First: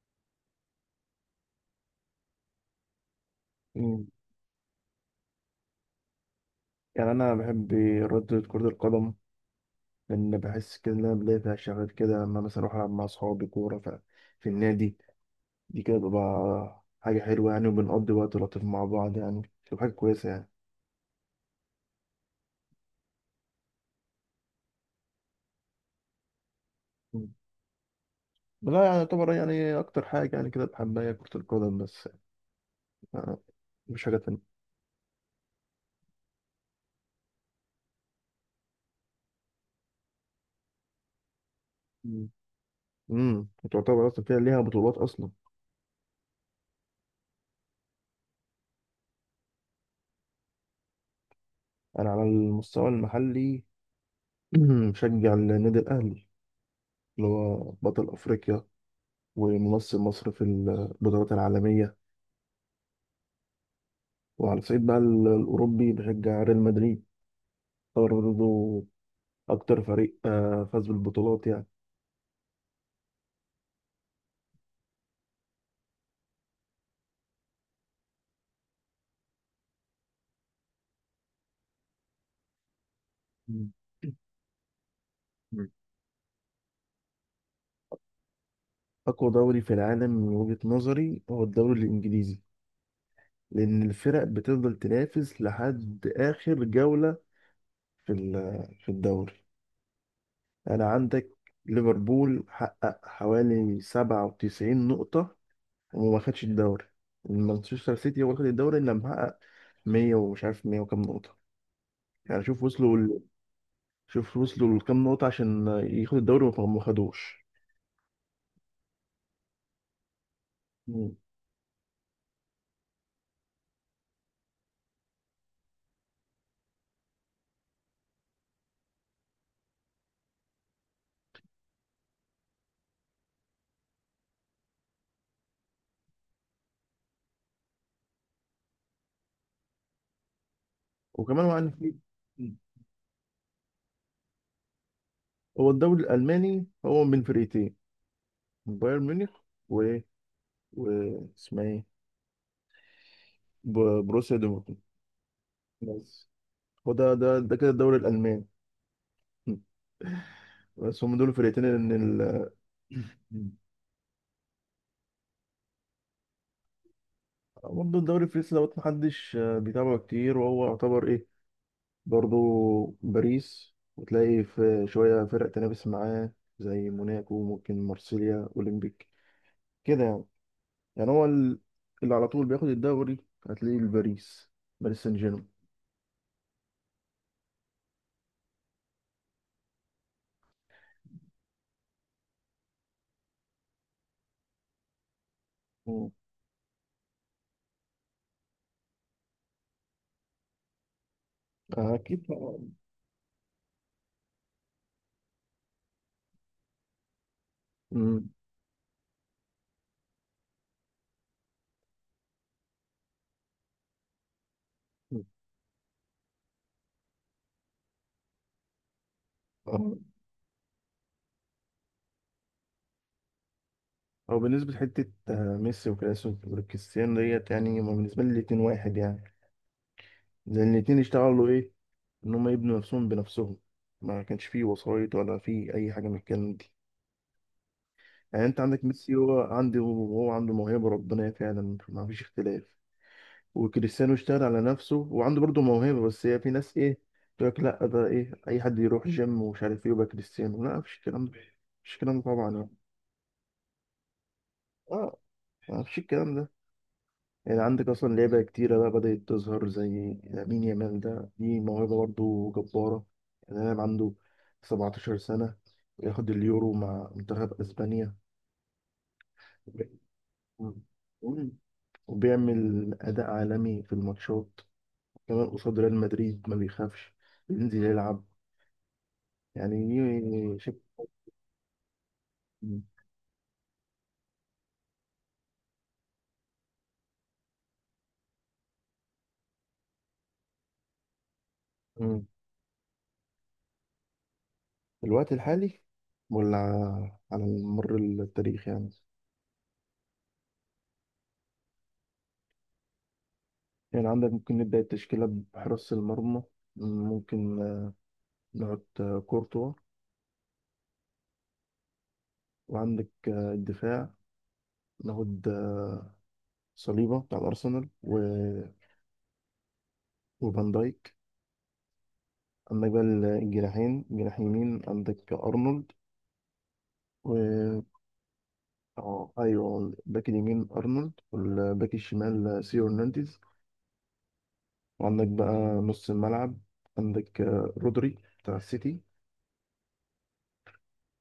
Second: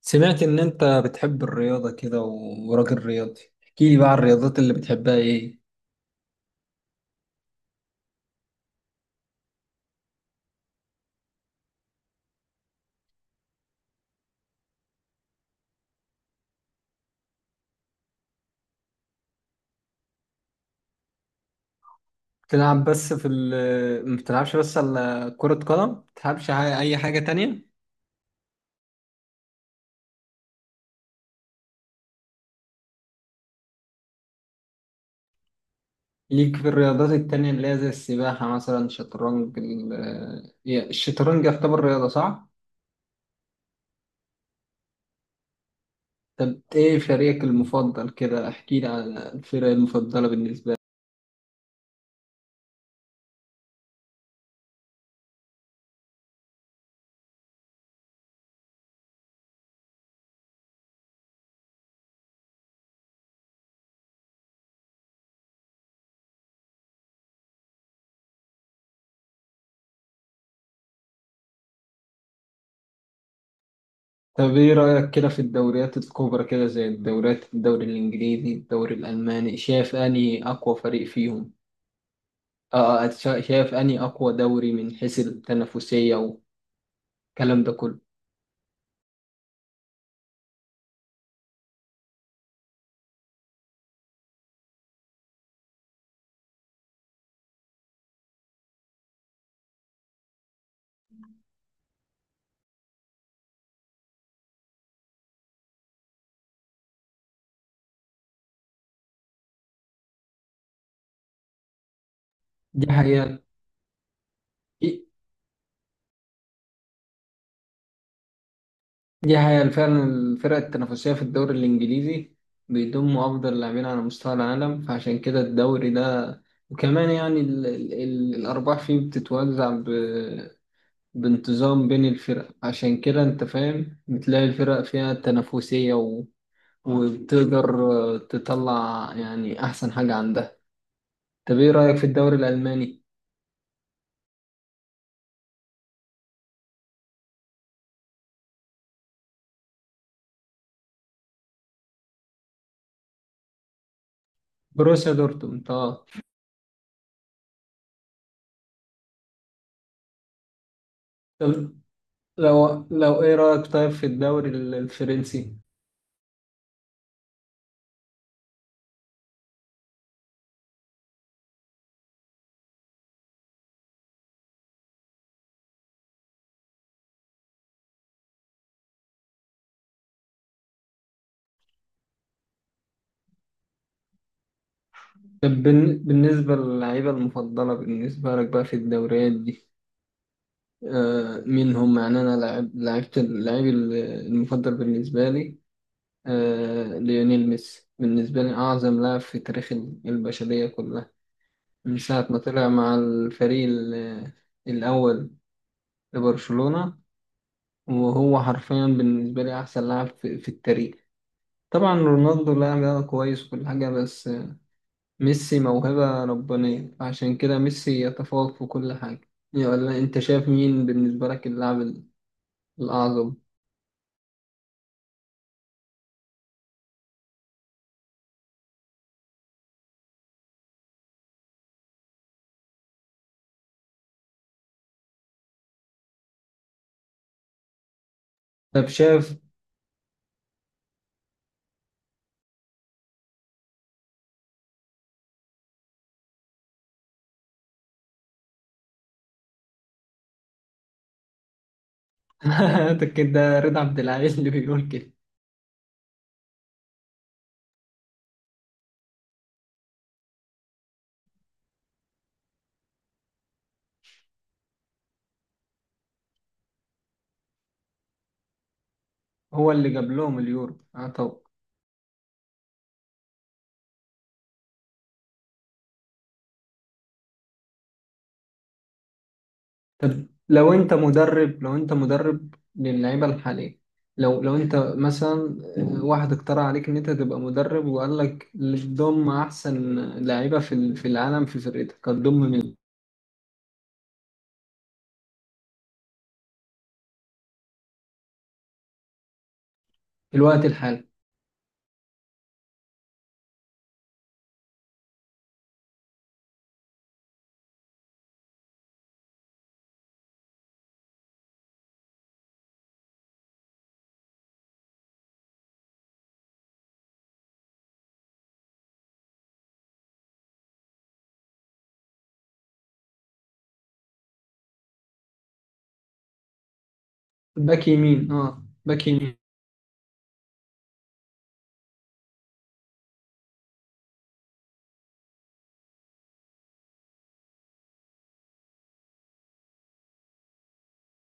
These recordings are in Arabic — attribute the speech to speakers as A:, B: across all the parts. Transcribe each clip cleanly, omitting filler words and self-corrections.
A: سمعت إن أنت بتحب الرياضة كده و- وراجل رياضي، احكي لي
B: مم.
A: بقى عن الرياضات اللي بتحبها إيه؟
B: يعني انا بحب رياضة كرة القدم، لان بحس كده ان انا بلاقي فيها شغف كده، لما مثلا اروح العب مع اصحابي كورة في النادي. دي كده بتبقى حاجة حلوة يعني، وبنقضي وقت لطيف مع بعض يعني، بتبقى حاجة كويسة يعني.
A: بتلعب بس في ال ما بتلعبش بس على كرة قدم؟ ما بتلعبش أي حاجة
B: مم.
A: تانية؟
B: لا، يعني يعتبر يعني اكتر حاجة يعني كده بحبها هي كرة القدم بس، آه، مش حاجة تانية.
A: ليك في الرياضات التانية اللي هي زي السباحة مثلا شطرنج الشطرنج يعتبر رياضة
B: مم.
A: صح؟
B: وتعتبر اصلا فيها ليها بطولات اصلا.
A: طب إيه فريقك المفضل كده؟ احكي لي عن الفرق المفضلة بالنسبة لك.
B: انا على المستوى المحلي بشجع النادي الاهلي، اللي هو بطل افريقيا وممثل مصر في البطولات العالمية. وعلى الصعيد بقى الأوروبي بشجع ريال مدريد، هو برضه أكتر فريق فاز بالبطولات يعني.
A: طب إيه رأيك كده في الدوريات الكبرى كده زي الدوري الإنجليزي، الدوري الألماني، شايف أنهي أقوى فريق فيهم؟
B: مم.
A: شايف اني اقوى دوري من حيث
B: مم.
A: التنافسيه والكلام ده كله.
B: أقوى دوري في العالم من وجهة نظري هو الدوري الإنجليزي، لأن الفرق بتفضل تنافس لحد آخر جولة في الدوري. أنا عندك ليفربول حقق حوالي 97 نقطة وما خدش الدوري، مانشستر سيتي هو اللي خد الدوري، اللي محقق 100، ومش عارف 100 وكام نقطة يعني
A: دي حقيقه.
B: شوف وصلوا لكام نقطة عشان ياخد الدوري، وما ما خدوش.
A: دي حقيقه فعلا، الفرق التنافسيه
B: مم.
A: في الدوري الانجليزي بيضم افضل لاعبين على مستوى العالم، فعشان كده الدوري ده وكمان يعني ال ال ال الارباح فيه بتتوزع بانتظام بين الفرق، عشان كده انت فاهم بتلاقي الفرق فيها تنافسيه وبتقدر تطلع يعني احسن حاجه عندها.
B: وكمان هو
A: طب ايه
B: عارف إيه؟
A: رايك في الدوري
B: مم.
A: الالماني؟
B: هو الدوري الألماني هو من فرقتين، بايرن ميونخ و و اسمها ايه، بروسيا دورتموند
A: بروسيا دورتموند اه.
B: بس. هو ده كده الدوري الألماني. مم. بس هم دول الفرقتين
A: طب
B: ان ال...
A: لو ايه رأيك طيب في الفرنسي؟
B: برضه الدوري الفرنسي دوت محدش بيتابعه كتير، وهو يعتبر ايه، برضو باريس وتلاقي في شوية فرق تنافس معاه، زي موناكو، ممكن مارسيليا أولمبيك كده يعني. يعني اللي على طول بياخد الدوري، هتلاقيه الباريس، باريس سان جيرمان.
A: طب بالنسبة للعيبة المفضلة بالنسبة لك بقى في الدوريات دي، آه مين هم؟ يعني انا لعبت المفضل بالنسبة لي
B: مم.
A: آه ليونيل ميسي. بالنسبة لي أعظم لاعب في البشرية كلها،
B: آه،
A: من
B: أكيد
A: ساعة ما طلع
B: طبعاً.
A: مع الأول لبرشلونة،
B: مم.
A: وهو حرفيا بالنسبة لي أحسن لاعب في التاريخ. طبعا رونالدو لاعب كويس وكل حاجة، بس ميسي موهبة ربانية، عشان كده ميسي يتفوق في كل حاجة يعني.
B: آه.
A: ولا أنت شايف مين بالنسبة لك الأعظم؟
B: أو بالنسبة لحتة، ميسي وكريستيانو ديت يعني، هما بالنسبة لي الاتنين واحد يعني، لأن الاتنين اشتغلوا إيه، إن هما يبنوا نفسهم بنفسهم، ما كانش فيه وسايط ولا فيه أي حاجة من الكلام. يعني انت عندك
A: طب
B: ميسي
A: شايف،
B: هو عندي، وهو عنده موهبه ربنا فعلا، ما فيش اختلاف. وكريستيانو اشتغل على نفسه وعنده برضه موهبه، بس هي في ناس ايه تقول لك، لا ده ايه، اي حد يروح جيم ومش عارف ايه يبقى كريستيانو، لا مفيش الكلام ده، مفيش الكلام ده طبعا يعني.
A: ده كده رضا عبد العال اللي بيقول كده.
B: اه، مفيش الكلام ده. يعني عندك اصلا لعيبه كتيره بقى بدات تظهر، زي لامين يامال ده، دي موهبه برضه جباره يعني. لاعب عنده 17 سنه ياخد اليورو مع منتخب اسبانيا،
A: هو اللي جاب لهم اليورو آه. طب،
B: وبيعمل أداء عالمي في الماتشات، كمان قصاد ريال مدريد ما بيخافش، بينزل يلعب
A: طب
B: يعني شك...
A: لو أنت مدرب للعيبة الحالية، لو أنت مثلا واحد اقترح عليك إن أنت تبقى مدرب وقال لك تضم أحسن لعيبة في في العالم في فرقتك،
B: مم.
A: هتضم مين؟
B: في الوقت الحالي ولا على مر التاريخ يعني.
A: في الوقت الحالي.
B: يعني عندك ممكن نبدأ التشكيلة بحراسة المرمى، ممكن ناخد كورتوا. وعندك الدفاع، ناخد صليبة بتاع الأرسنال. وفان دايك. عندك بقى الجناحين، جناح يمين عندك أرنولد و...
A: باك يمين، اه باك يمين.
B: اه، ايوه، الباك اليمين ارنولد، والباك الشمال سيو هرنانديز. وعندك بقى نص الملعب، عندك رودري بتاع السيتي،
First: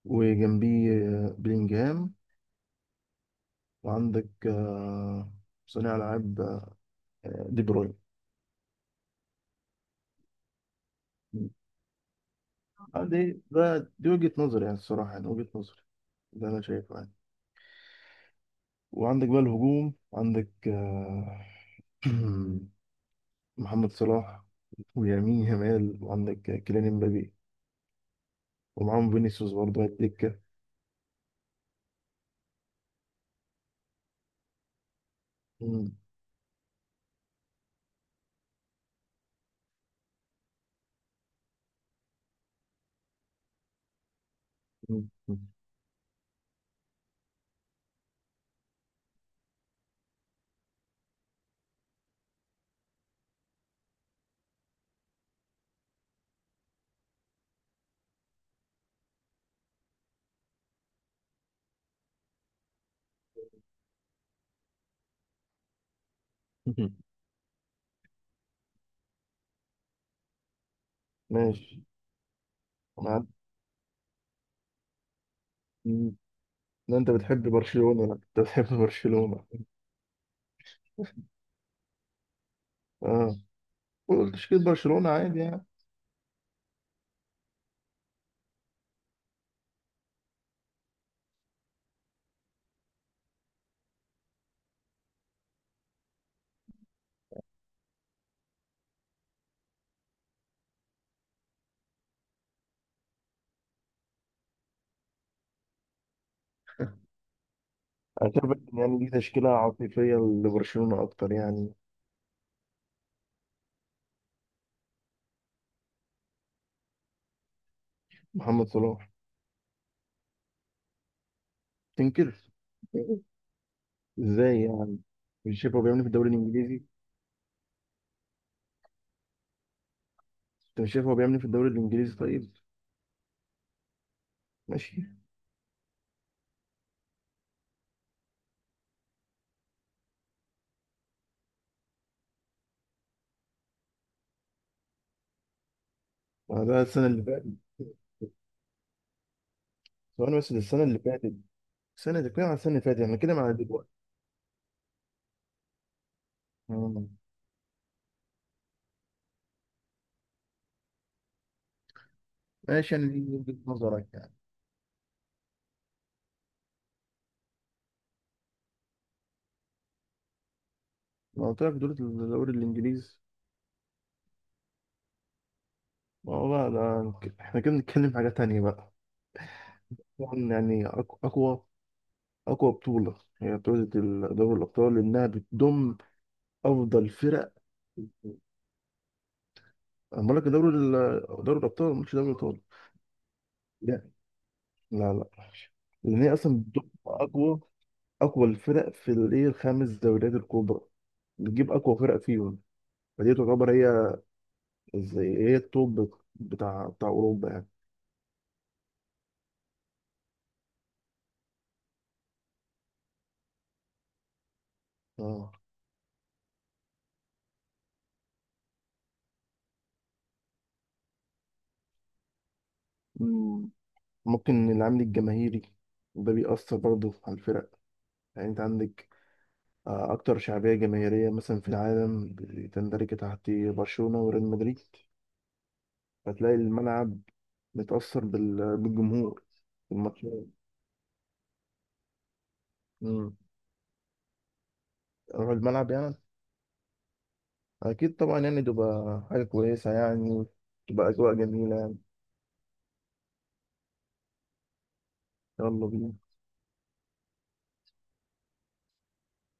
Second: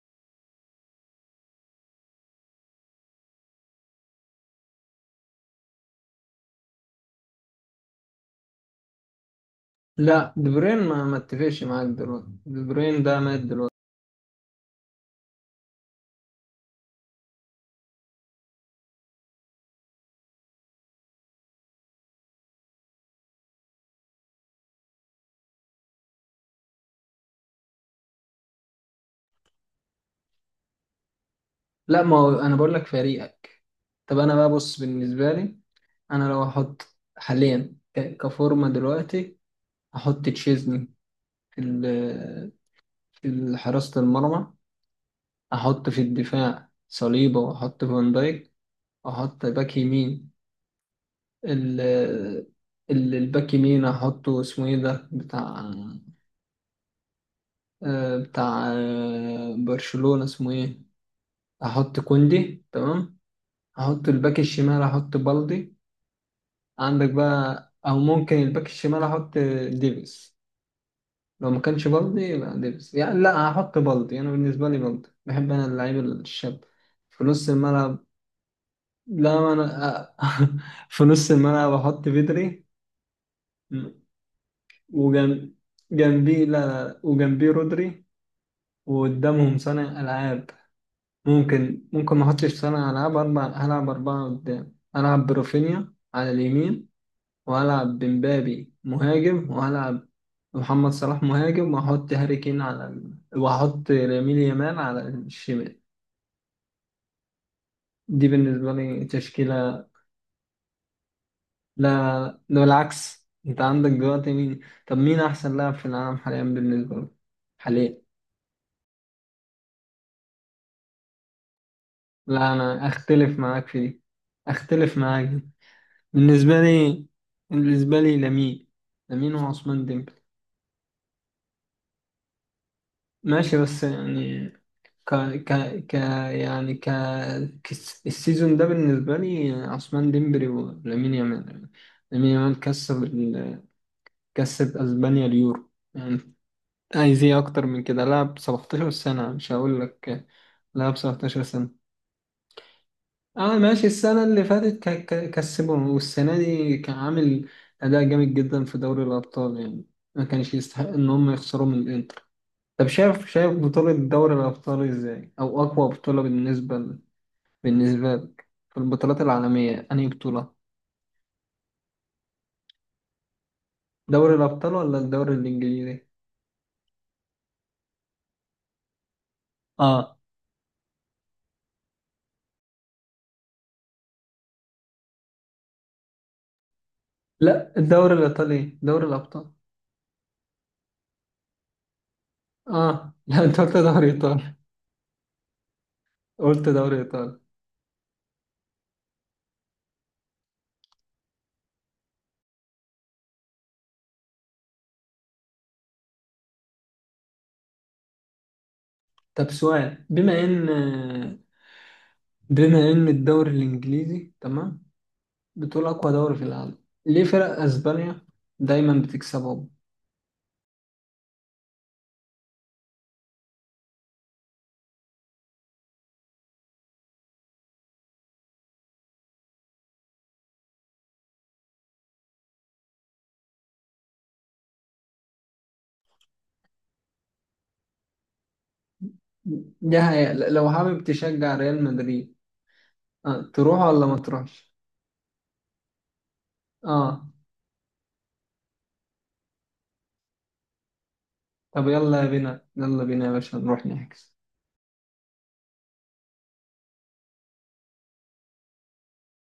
B: وجنبيه بلينجهام. وعندك صانع العاب، دي بروين.
A: لا دي بروين ما اتفقش معاك، دلوقتي دي بروين
B: آه،
A: ده
B: دي
A: مات
B: ده
A: دلوقتي.
B: دي وجهة نظري يعني، الصراحة يعني وجهة نظري، ده أنا شايفه يعني. وعندك بقى الهجوم، عندك محمد صلاح، ويمين يامال، وعندك كيليان امبابي، ومعاهم فينيسيوس برضه على الدكة.
A: لا، ما هو انا بقول لك فريقك. طب انا بقى بص، بالنسبه لي انا لو احط حاليا كفورمه دلوقتي، احط تشيزني في في حراسه المرمى.
B: مم.
A: احط في الدفاع صليبه واحط فان دايك. احط باك يمين، ال الباك يمين احطه اسمه ايه ده بتاع بتاع برشلونه اسمه ايه، احط كوندي تمام. احط الباك الشمال، احط بالدي. عندك بقى او ممكن الباك الشمال احط ديفيس، لو ما
B: ماشي.
A: كانش بالدي يبقى ديفيس
B: انا
A: يعني.
B: عارف
A: لا، هحط بالدي، انا بالنسبه لي بالدي، بحب انا اللعيب
B: إن
A: الشاب.
B: انت
A: في
B: بتحب
A: نص
B: برشلونة،
A: الملعب
B: انا كنت بتحب برشلونة.
A: لا انا، في نص الملعب احط بدري.
B: اه، قول تشكيل برشلونة عادي
A: وجنب،
B: يعني.
A: جنبي لا، وجنبي رودري، وقدامهم صانع العاب. ممكن ما احطش صانع العاب، اربع هلعب اربعه قدام، العب برافينيا على اليمين، وهلعب بمبابي مهاجم، وهلعب محمد صلاح مهاجم، وهحط هاري كين على وهحط لامين يامال على الشمال. دي
B: انا شايف
A: بالنسبة
B: إن يعني
A: لي
B: دي تشكيلة
A: تشكيلة.
B: عاطفية لبرشلونة اكتر يعني.
A: لا، ده بالعكس، انت عندك دلوقتي مين؟ طب مين احسن لاعب في العالم حاليا بالنسبة لك حاليا؟
B: محمد صلاح تنكر.
A: لا، انا اختلف معاك في دي.
B: ازاي
A: اختلف
B: يعني؟
A: معاك دي.
B: مش شايف هو بيعمل إيه في الدوري
A: بالنسبة
B: الانجليزي؟
A: لي، بالنسبة لي لامين. لامين وعثمان ديمبلي.
B: انت مش شايف هو بيعمل إيه في الدوري الانجليزي؟ طيب،
A: ماشي بس يعني،
B: ماشي.
A: ك ك ك يعني السيزون ده بالنسبة لي عثمان ديمبلي ولامين يامال. لامين يامال كسب اسبانيا اليورو يعني،
B: ما ده السنة
A: عايز
B: اللي
A: ايه
B: فاتت.
A: اكتر من كده؟ لعب 17 سنة، مش هقول لك
B: ثواني بس، ده السنة
A: لعب
B: اللي فاتت.
A: 17 سنة.
B: السنة دي كده على السنة اللي فاتت يعني كده مع
A: اه ماشي،
B: دلوقتي.
A: السنة اللي فاتت كسبهم، والسنة دي كان
B: آه.
A: عامل أداء جامد جدا في دوري الأبطال يعني، ما كانش يستحق إن هم يخسروا من الإنتر. طب
B: ماشي، يعني
A: شايف،
B: دي
A: شايف
B: وجهة
A: بطولة
B: نظرك يعني.
A: دوري الأبطال إزاي؟ أو أقوى بطولة بالنسبة بالنسبة لك في البطولات العالمية أنهي بطولة؟
B: ما قلت لك دول الدوري الانجليزي.
A: دوري الأبطال ولا الدوري الإنجليزي؟
B: ما هو بقى ده، احنا كده بنتكلم في حاجة تانية بقى.
A: آه
B: طبعا يعني أقوى أقوى بطولة، هي بطولة دوري الأبطال، لأنها بتضم أفضل فرق.
A: لا، الدوري الإيطالي دوري الأبطال.
B: أنا بقول لك دوري الأبطال، مش دوري الأبطال.
A: آه لا، أنت قلت
B: لا،
A: دوري إيطالي.
B: لا، لا، لأن هي أصلا
A: قلت
B: بتضم
A: دوري إيطالي.
B: أقوى أقوى الفرق في الإيه الخمس دوريات الكبرى، بتجيب أقوى فرق فيهم. فدي تعتبر هي، زي هي التوب بتاع أوروبا يعني.
A: طب سؤال، بما إن الدوري الإنجليزي تمام،
B: آه.
A: بتقول أقوى دوري في العالم، ليه فرق أسبانيا دايما بتكسبهم؟
B: مم. ممكن العامل الجماهيري ده بيأثر برضه على الفرق. يعني أنت عندك أكتر شعبية جماهيرية مثلا في العالم بتندرج تحت برشلونة وريال مدريد، فتلاقي الملعب متأثر بالجمهور في
A: ده هي...
B: الماتشات.
A: لو حابب تشجع ريال مدريد،
B: مم.
A: آه. تروح ولا ما تروحش؟
B: أروح الملعب يعني؟
A: اه
B: أكيد طبعا يعني، تبقى حاجة كويسة يعني، تبقى أجواء جميلة
A: طب،
B: يعني.
A: يلا بينا، يلا بينا يا باشا نروح نحجز
B: يلا بينا.